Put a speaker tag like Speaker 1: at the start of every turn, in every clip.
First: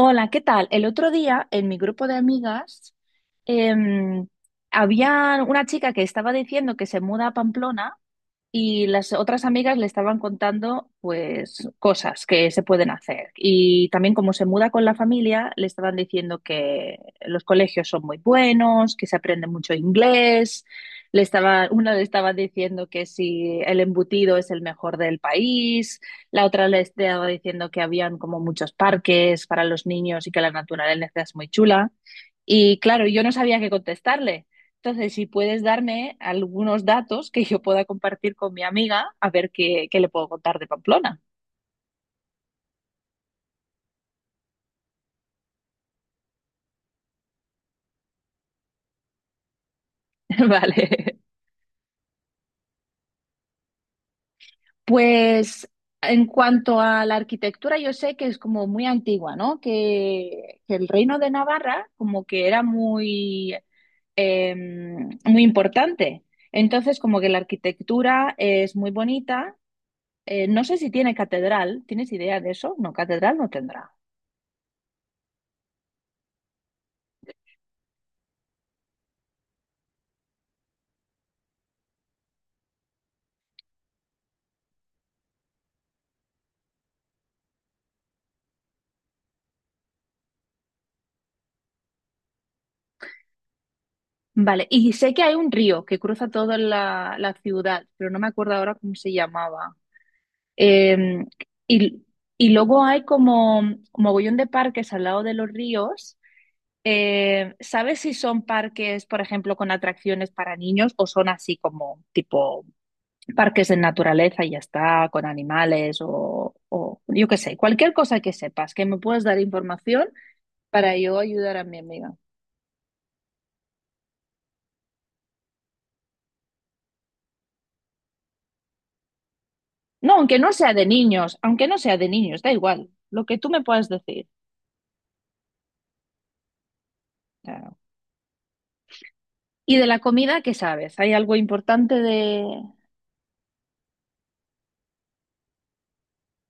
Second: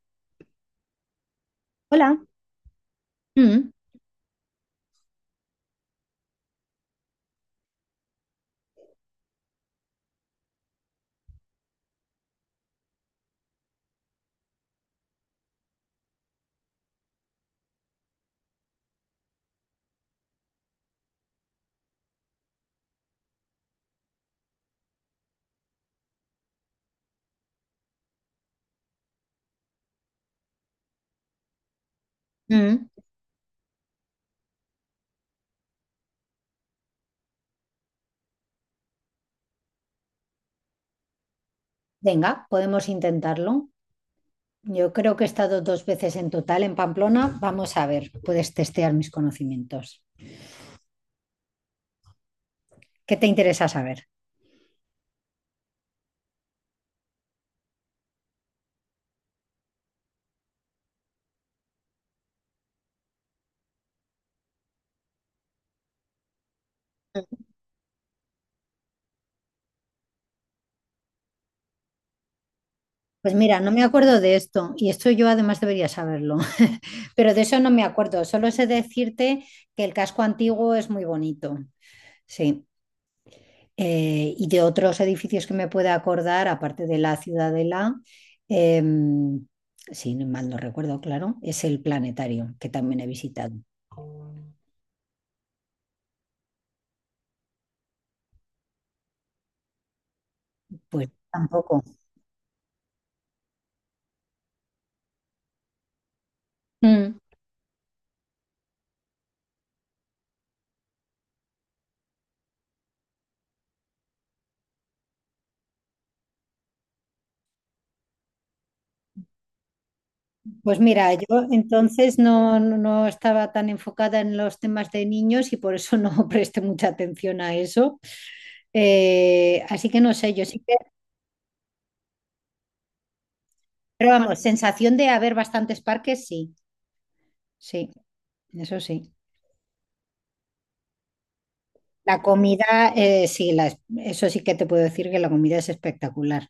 Speaker 1: Hola, ¿qué tal? El otro día en mi grupo de
Speaker 2: Hola.
Speaker 1: amigas
Speaker 2: Mm,
Speaker 1: em, había una chica que estaba diciendo que se muda a Pamplona y las otras amigas le estaban contando, pues, cosas que se pueden hacer. Y también como se muda con la familia, le estaban diciendo que los colegios son muy buenos, que se aprende mucho inglés. Le estaba, una le estaba diciendo que si el embutido es el mejor del país. La otra le estaba diciendo que habían como muchos parques para los niños y que la naturaleza es muy chula. Y
Speaker 2: mm.
Speaker 1: claro, yo no sabía qué contestarle. Entonces, si puedes darme algunos datos que yo pueda compartir con mi amiga, a ver qué, qué le puedo contar de Pamplona.
Speaker 2: Venga, podemos intentarlo. Yo creo que he estado dos veces en total en Pamplona. Vamos a ver, puedes testear mis conocimientos.
Speaker 1: Vale.
Speaker 2: ¿Qué te interesa saber?
Speaker 1: Pues en cuanto a la arquitectura, yo sé que es como muy antigua, ¿no? Que el reino de Navarra como que era muy, eh, muy importante. Entonces, como que la arquitectura es muy bonita. No sé si tiene catedral. ¿Tienes idea de eso? No,
Speaker 2: Pues
Speaker 1: catedral no
Speaker 2: mira, no me
Speaker 1: tendrá.
Speaker 2: acuerdo de esto y esto yo además debería saberlo, pero de eso no me acuerdo. Solo sé decirte que el casco antiguo es muy bonito. Sí. Y de otros edificios que me pueda acordar, aparte de la Ciudadela, em, si mal no recuerdo, claro, es el planetario que también he visitado.
Speaker 1: Vale, y sé que hay un río que cruza toda la ciudad, pero no me acuerdo ahora cómo se llamaba.
Speaker 2: Pues
Speaker 1: Eh,
Speaker 2: tampoco.
Speaker 1: y, y luego hay como mogollón de parques al lado de los ríos.
Speaker 2: Mm.
Speaker 1: ¿Sabes si son parques, por ejemplo, con atracciones para niños o son así como tipo parques de naturaleza y ya está, con animales o yo qué sé, cualquier cosa que sepas, que me puedas dar información
Speaker 2: Pues
Speaker 1: para
Speaker 2: mira,
Speaker 1: yo
Speaker 2: yo
Speaker 1: ayudar a mi amiga?
Speaker 2: entonces no estaba tan enfocada en los temas de niños y por eso no presté mucha atención a eso. Así que
Speaker 1: No,
Speaker 2: no sé,
Speaker 1: aunque no sea de niños, aunque no sea de niños, da igual, lo que tú me puedas
Speaker 2: pero
Speaker 1: decir.
Speaker 2: vamos, sensación de haber bastantes parques, sí,
Speaker 1: Claro.
Speaker 2: sí, eso sí.
Speaker 1: ¿Y de la comida qué sabes? ¿Hay algo importante
Speaker 2: La
Speaker 1: de...?
Speaker 2: comida, sí, eso sí que te puedo decir que la comida es espectacular.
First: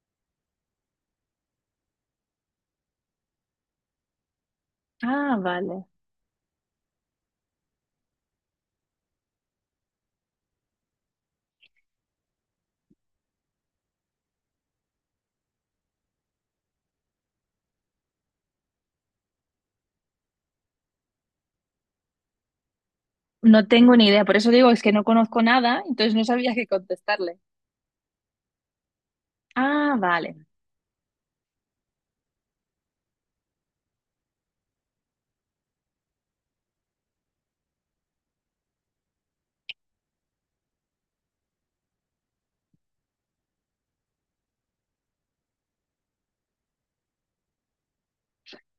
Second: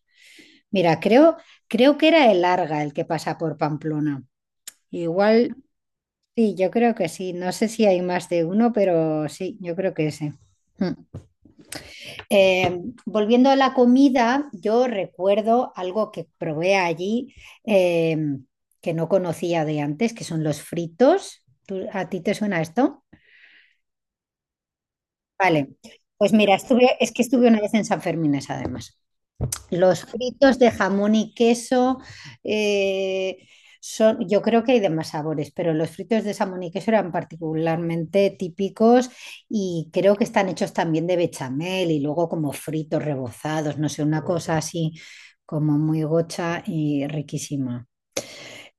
Speaker 2: Mira, creo que era el Arga el que pasa por Pamplona.
Speaker 1: Ah,
Speaker 2: Igual,
Speaker 1: vale.
Speaker 2: sí, yo creo que sí. No sé si hay más de uno, pero sí, yo creo que ese. Mm. Eh, Volviendo a la comida, yo recuerdo algo que probé allí eh, que no conocía de antes, que son los fritos. ¿A ti te suena esto?
Speaker 1: No tengo ni idea, por eso digo, es que no conozco
Speaker 2: Vale.
Speaker 1: nada, entonces no
Speaker 2: Pues
Speaker 1: sabía
Speaker 2: mira,
Speaker 1: qué
Speaker 2: es que
Speaker 1: contestarle.
Speaker 2: estuve una vez en San Fermines, además.
Speaker 1: Ah,
Speaker 2: Los
Speaker 1: vale.
Speaker 2: fritos de jamón y queso eh, son, yo creo que hay de más sabores, pero los fritos de jamón y queso eran particularmente típicos y creo que están hechos también de bechamel y luego como fritos rebozados, no sé, una cosa así como muy gocha y riquísima.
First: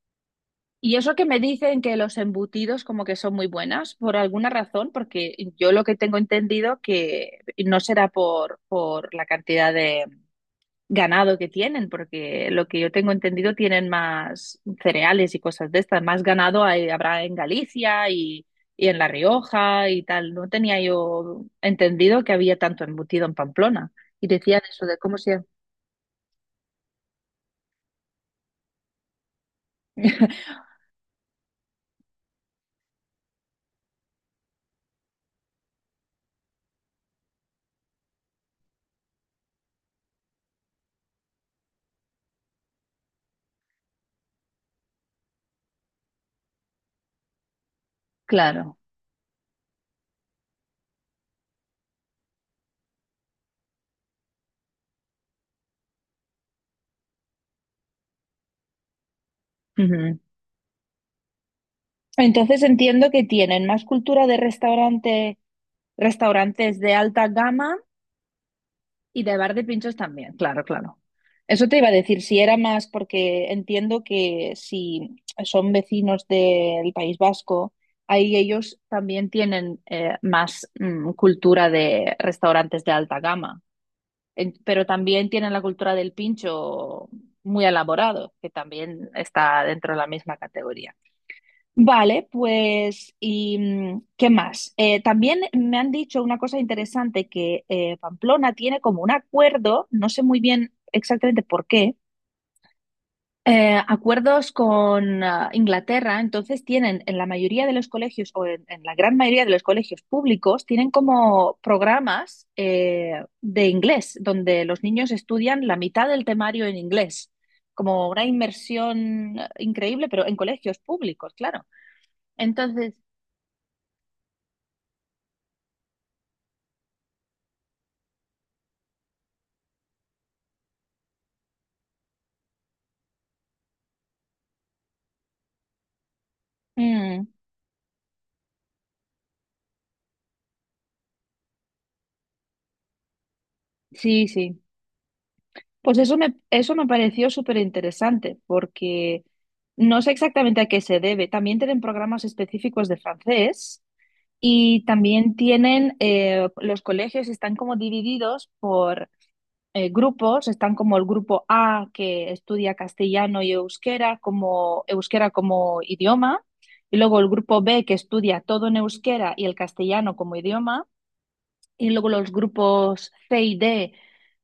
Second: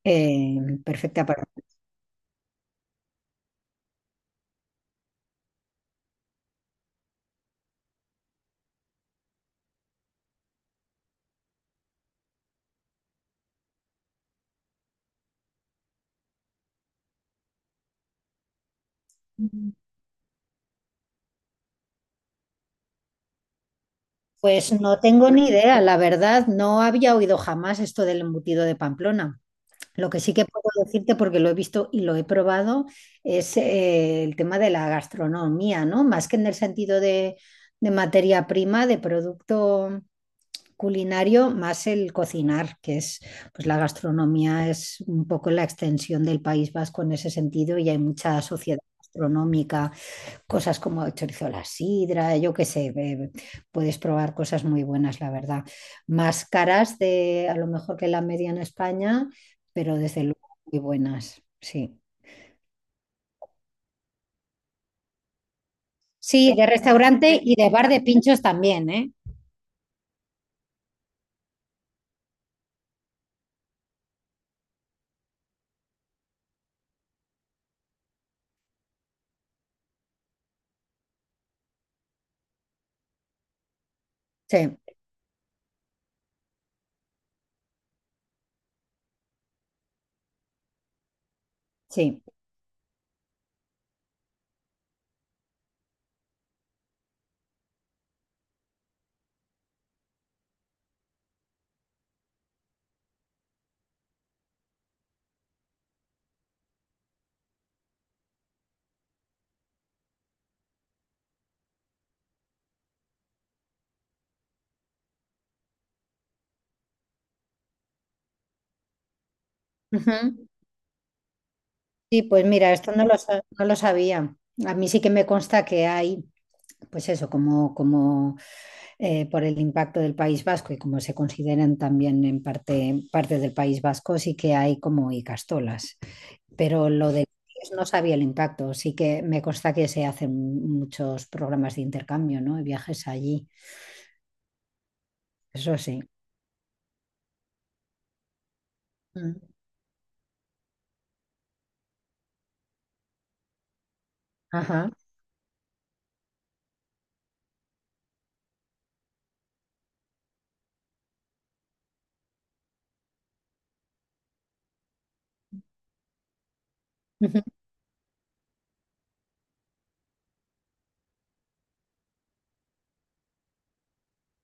Speaker 2: Eh,
Speaker 1: Y eso
Speaker 2: Perfecta
Speaker 1: que me
Speaker 2: para.
Speaker 1: dicen que los embutidos como que son muy buenas, por alguna razón, porque yo lo que tengo entendido que no será por la cantidad de, ganado que tienen, porque lo que yo tengo entendido tienen más cereales y cosas de estas, más ganado hay- habrá en Galicia y en La Rioja y tal. No tenía yo entendido que había tanto embutido en Pamplona. Y decían
Speaker 2: Pues
Speaker 1: eso de
Speaker 2: no
Speaker 1: cómo
Speaker 2: tengo
Speaker 1: se...
Speaker 2: ni idea, la verdad, no había oído jamás esto del embutido de Pamplona. Lo que sí que puedo decirte, porque lo he visto y lo he probado, es el tema de la gastronomía, ¿no? Más que en el sentido de materia prima, de producto culinario, más el cocinar, que es, pues la gastronomía es un poco la extensión del País Vasco en ese sentido y hay mucha
Speaker 1: Claro.
Speaker 2: sociedad gastronómica, cosas como el chorizo a la sidra, yo qué sé, puedes probar cosas muy buenas, la verdad. Más caras de a lo mejor que la media en España, pero
Speaker 1: Ujú.
Speaker 2: desde luego muy buenas, sí.
Speaker 1: Entonces entiendo que tienen más cultura de restaurante,
Speaker 2: Sí, de
Speaker 1: restaurantes de alta
Speaker 2: restaurante y de
Speaker 1: gama.
Speaker 2: bar de pinchos también, ¿eh?
Speaker 1: Y de bar de pinchos también, claro, claro. Eso te iba a decir, si era más, porque entiendo que si son vecinos del País Vasco, ahí ellos también tienen más cultura de restaurantes de alta gama. En-
Speaker 2: Sí,
Speaker 1: pero también tienen la cultura del pincho muy elaborado, que también está dentro de la misma categoría.
Speaker 2: sí.
Speaker 1: Vale, pues, ¿y qué más? También me han dicho una cosa interesante, que Pamplona tiene como un acuerdo, no sé muy bien exactamente por qué, acuerdos con ah, Inglaterra, entonces tienen en la mayoría de los colegios, o en la gran mayoría de los colegios públicos, tienen como programas de inglés, donde los niños estudian la mitad del temario en inglés, como una inmersión increíble, pero en
Speaker 2: Ujú.
Speaker 1: colegios públicos, claro.
Speaker 2: Sí, pues mira, esto
Speaker 1: Entonces,
Speaker 2: no lo sabía. A mí sí que me consta que hay, pues eso, como por el impacto del País Vasco y como se consideran también en parte, parte del País Vasco, sí que hay como icastolas. Pero lo de
Speaker 1: mm,
Speaker 2: no sabía el impacto, sí que me consta que se hacen muchos programas de intercambio, ¿no? Y viajes allí,
Speaker 1: sí, sí.
Speaker 2: eso
Speaker 1: Pues
Speaker 2: sí.
Speaker 1: eso me pareció súper interesante porque
Speaker 2: Mm.
Speaker 1: no sé exactamente a qué se debe. También tienen programas específicos de francés y
Speaker 2: Ajá.
Speaker 1: también tienen, los colegios están como divididos por grupos. Están como el grupo A que estudia castellano y euskera como idioma. Y luego el
Speaker 2: Ujú,
Speaker 1: grupo B que estudia todo en euskera y el castellano como idioma. Y luego los grupos C y D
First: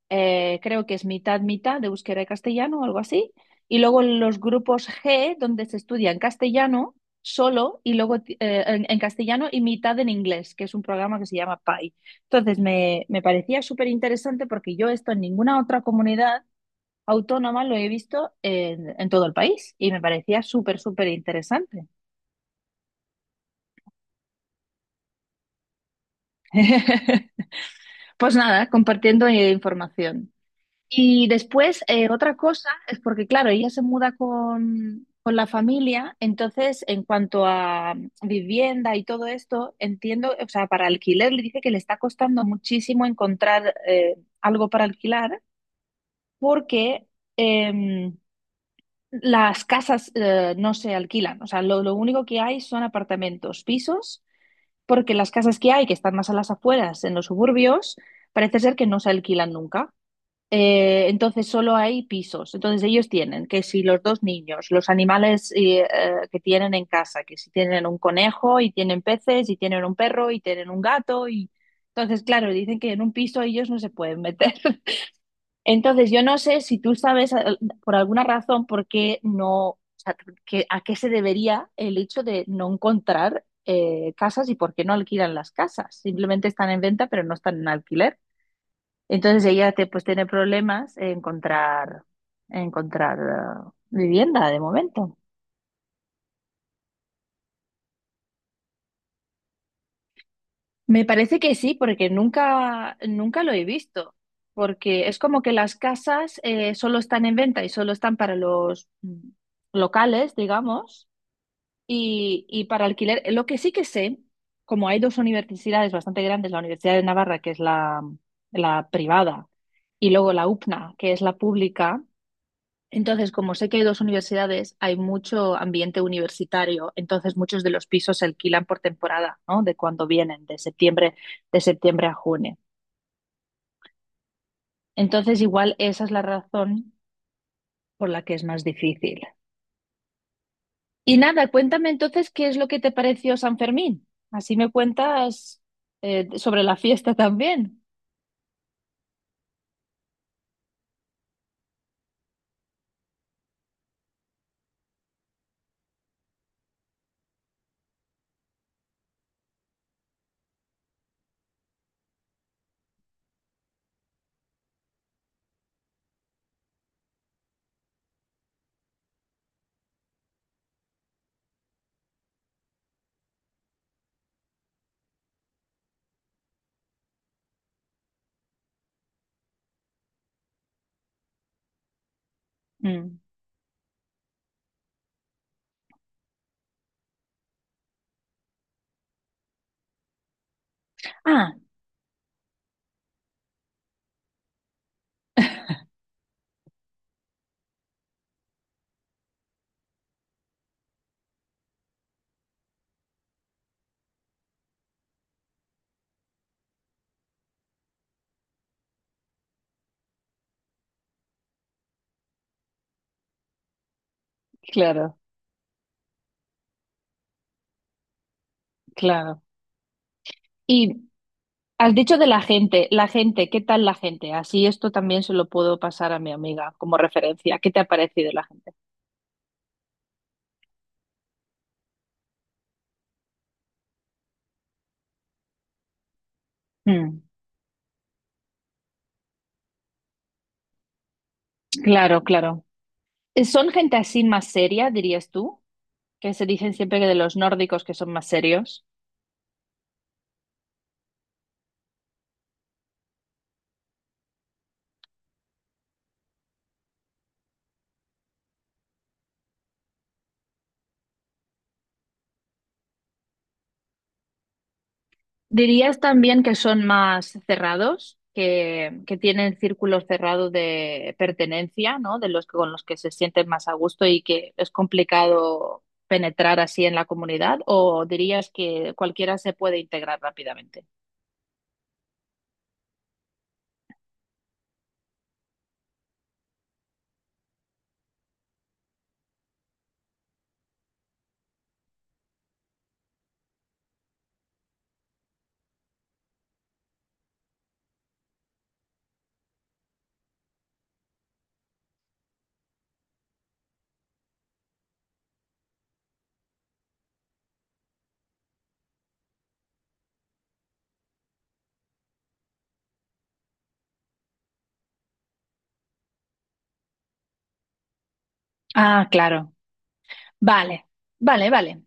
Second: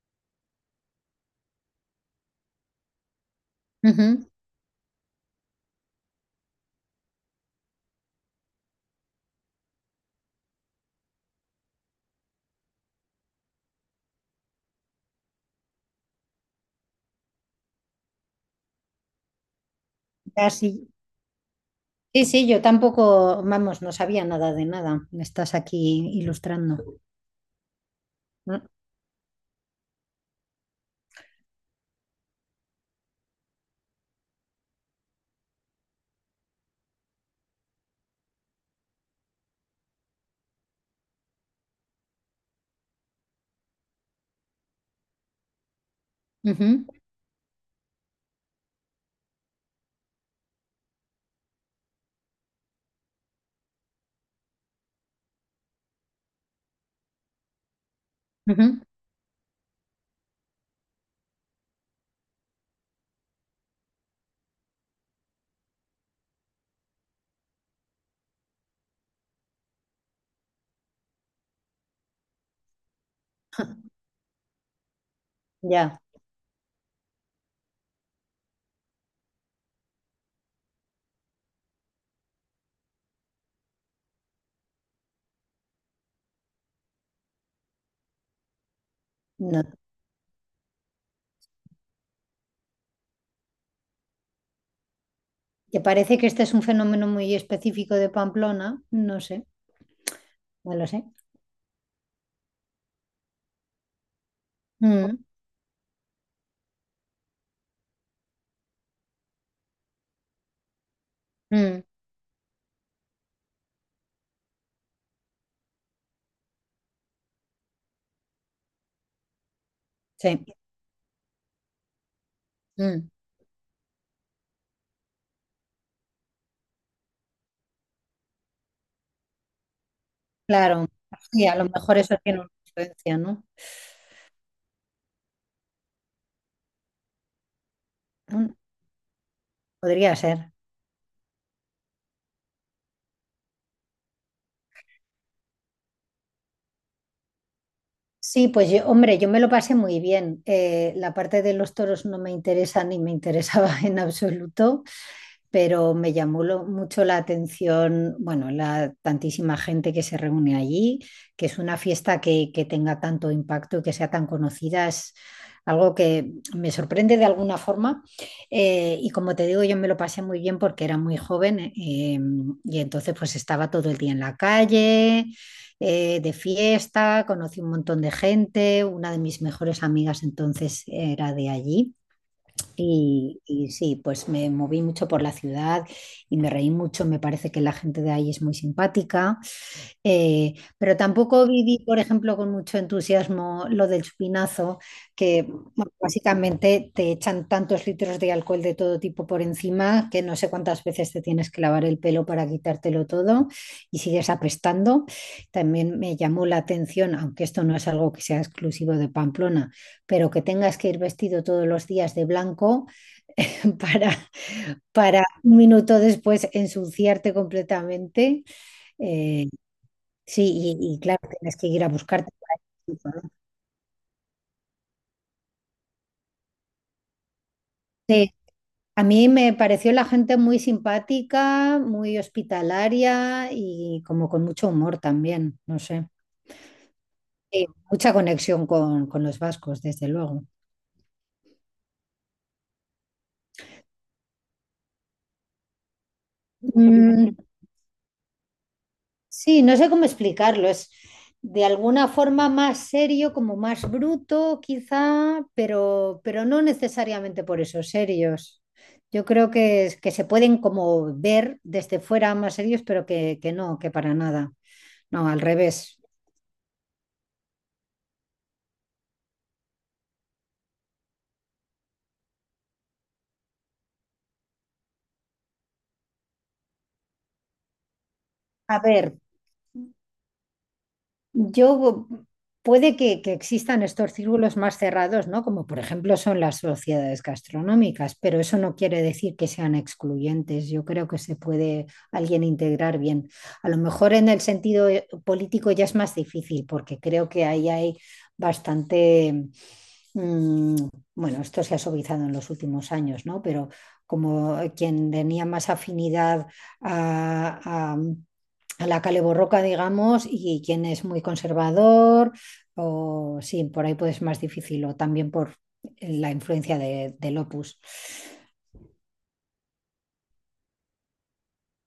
Speaker 1: creo que es mitad, mitad de euskera y castellano o algo así. Y luego
Speaker 2: ujú.
Speaker 1: los grupos G, donde se estudia en castellano solo y luego ti- en castellano y mitad en inglés, que es un programa que se llama PAI. Entonces me parecía súper interesante porque yo esto en ninguna otra comunidad autónoma lo he visto en todo el país y me parecía
Speaker 2: Ah,
Speaker 1: súper,
Speaker 2: sí.
Speaker 1: súper interesante.
Speaker 2: Sí, sí, yo tampoco, vamos, no sabía nada de nada. Me estás aquí ilustrando.
Speaker 1: Pues
Speaker 2: Mm,
Speaker 1: nada, compartiendo información. Y después, otra cosa es porque, claro, ella se muda con la familia, entonces, en cuanto a vivienda y todo esto, entiendo, o sea, para alquiler le dice que le está costando muchísimo encontrar algo para alquilar
Speaker 2: ujú,
Speaker 1: porque em, las casas no se alquilan, o sea, lo único que hay son apartamentos, pisos, porque las casas que hay, que están más a las afueras, en los suburbios, parece ser
Speaker 2: ujú.
Speaker 1: que no se alquilan nunca. Entonces solo hay pisos. Entonces ellos tienen que si los dos niños, los animales que tienen en casa, que si tienen un conejo y tienen peces y tienen un perro y tienen un gato y entonces claro, dicen que en un piso ellos no se pueden meter.
Speaker 2: Ya,
Speaker 1: Entonces yo no sé si tú sabes por alguna razón por qué no, o sea, que- a qué se debería el hecho de no encontrar casas y por qué no alquilan las casas. Simplemente están en venta pero no están en alquiler. Entonces
Speaker 2: no,
Speaker 1: ella te, pues tiene problemas en encontrar vivienda de momento.
Speaker 2: que parece que este es un fenómeno muy específico de Pamplona, no sé, no lo
Speaker 1: Me
Speaker 2: sé.
Speaker 1: parece que sí, porque nunca, nunca lo he visto. Porque
Speaker 2: Mm,
Speaker 1: es como que las casas solo están en venta y solo están para los locales, digamos,
Speaker 2: mm,
Speaker 1: y para alquiler. Lo que sí que sé, como hay dos universidades bastante grandes, la Universidad de Navarra, que es la privada, y luego
Speaker 2: sí,
Speaker 1: la UPNA, que es la pública.
Speaker 2: mm,
Speaker 1: Entonces, como sé que hay dos universidades, hay mucho ambiente universitario, entonces muchos de los pisos se alquilan por temporada, ¿no? De cuando vienen,
Speaker 2: claro, sí, a
Speaker 1: de
Speaker 2: lo mejor
Speaker 1: septiembre a
Speaker 2: eso tiene una
Speaker 1: junio.
Speaker 2: influencia, ¿no?
Speaker 1: Entonces, igual esa es la razón por la que es
Speaker 2: Mm,
Speaker 1: más difícil.
Speaker 2: Podría ser.
Speaker 1: Y nada, cuéntame entonces qué es lo que te pareció San Fermín. Así me cuentas sobre la fiesta también.
Speaker 2: Sí, pues yo, hombre, yo me lo pasé muy bien. La parte de los toros no me interesa ni me interesaba en absoluto. Pero me llamó mucho la atención, bueno, la tantísima gente que se reúne allí, que es una fiesta que tenga tanto impacto y que sea tan conocida, es algo que me sorprende de alguna forma. Y como te digo, yo me lo pasé muy bien porque era muy joven, y entonces pues estaba todo el día en la calle. Eh, de fiesta, conocí un montón de gente, una de mis mejores amigas entonces era de allí.
Speaker 1: Mm.
Speaker 2: Y sí, pues me moví mucho por la ciudad y me reí mucho. Me parece que la gente de ahí es muy simpática. Pero tampoco
Speaker 1: Ah,
Speaker 2: viví, por ejemplo, con mucho entusiasmo lo del chupinazo, que bueno, básicamente te echan tantos litros de alcohol de todo tipo por encima que no sé cuántas veces te tienes que lavar el pelo para quitártelo todo y sigues apestando. También me llamó la atención, aunque esto no es algo que sea exclusivo de Pamplona, pero que tengas que ir vestido todos los días de blanco para,
Speaker 1: claro,
Speaker 2: para un minuto después ensuciarte completamente.
Speaker 1: claro.
Speaker 2: Eh, sí, y
Speaker 1: Y
Speaker 2: claro, tienes que ir a
Speaker 1: has dicho de
Speaker 2: buscarte.
Speaker 1: la gente, ¿qué tal la gente? Así esto también se lo puedo pasar a mi amiga como referencia. ¿Qué te ha parecido
Speaker 2: Sí,
Speaker 1: la gente?
Speaker 2: a mí me pareció la gente muy simpática, muy hospitalaria y como con mucho humor también, no sé.
Speaker 1: Mm,
Speaker 2: Sí, mucha conexión con los vascos, desde luego.
Speaker 1: claro, claro. ¿Son gente así más seria, dirías tú? Que se dicen siempre que de
Speaker 2: Mm.
Speaker 1: los nórdicos que son más serios.
Speaker 2: Sí, no sé cómo explicarlo. Es de alguna forma más serio, como más bruto, quizá, pero no necesariamente por eso, serios. Yo creo que se pueden como ver desde fuera más serios, pero que no, que para nada. No, al revés.
Speaker 1: ¿Dirías también que son más cerrados, que tienen círculos cerrados de pertenencia, ¿no? De los que- con los que se sienten más a gusto y que es complicado penetrar así en la comunidad? ¿O dirías
Speaker 2: A
Speaker 1: que
Speaker 2: ver,
Speaker 1: cualquiera se puede integrar rápidamente?
Speaker 2: yo puede que existan estos círculos más cerrados, ¿no? Como por ejemplo son las sociedades gastronómicas, pero eso no quiere decir que sean excluyentes. Yo creo que se puede alguien integrar bien. A lo mejor en el sentido político ya es más difícil, porque creo que ahí hay bastante, mm, bueno, esto se ha suavizado en los últimos años, ¿no? Pero como quien tenía más afinidad a a- a la caleborroca, digamos, y quien es muy conservador, o sí, por ahí puede ser más difícil, o también por la influencia del opus.
Speaker 1: Ah, claro. Vale, vale, vale.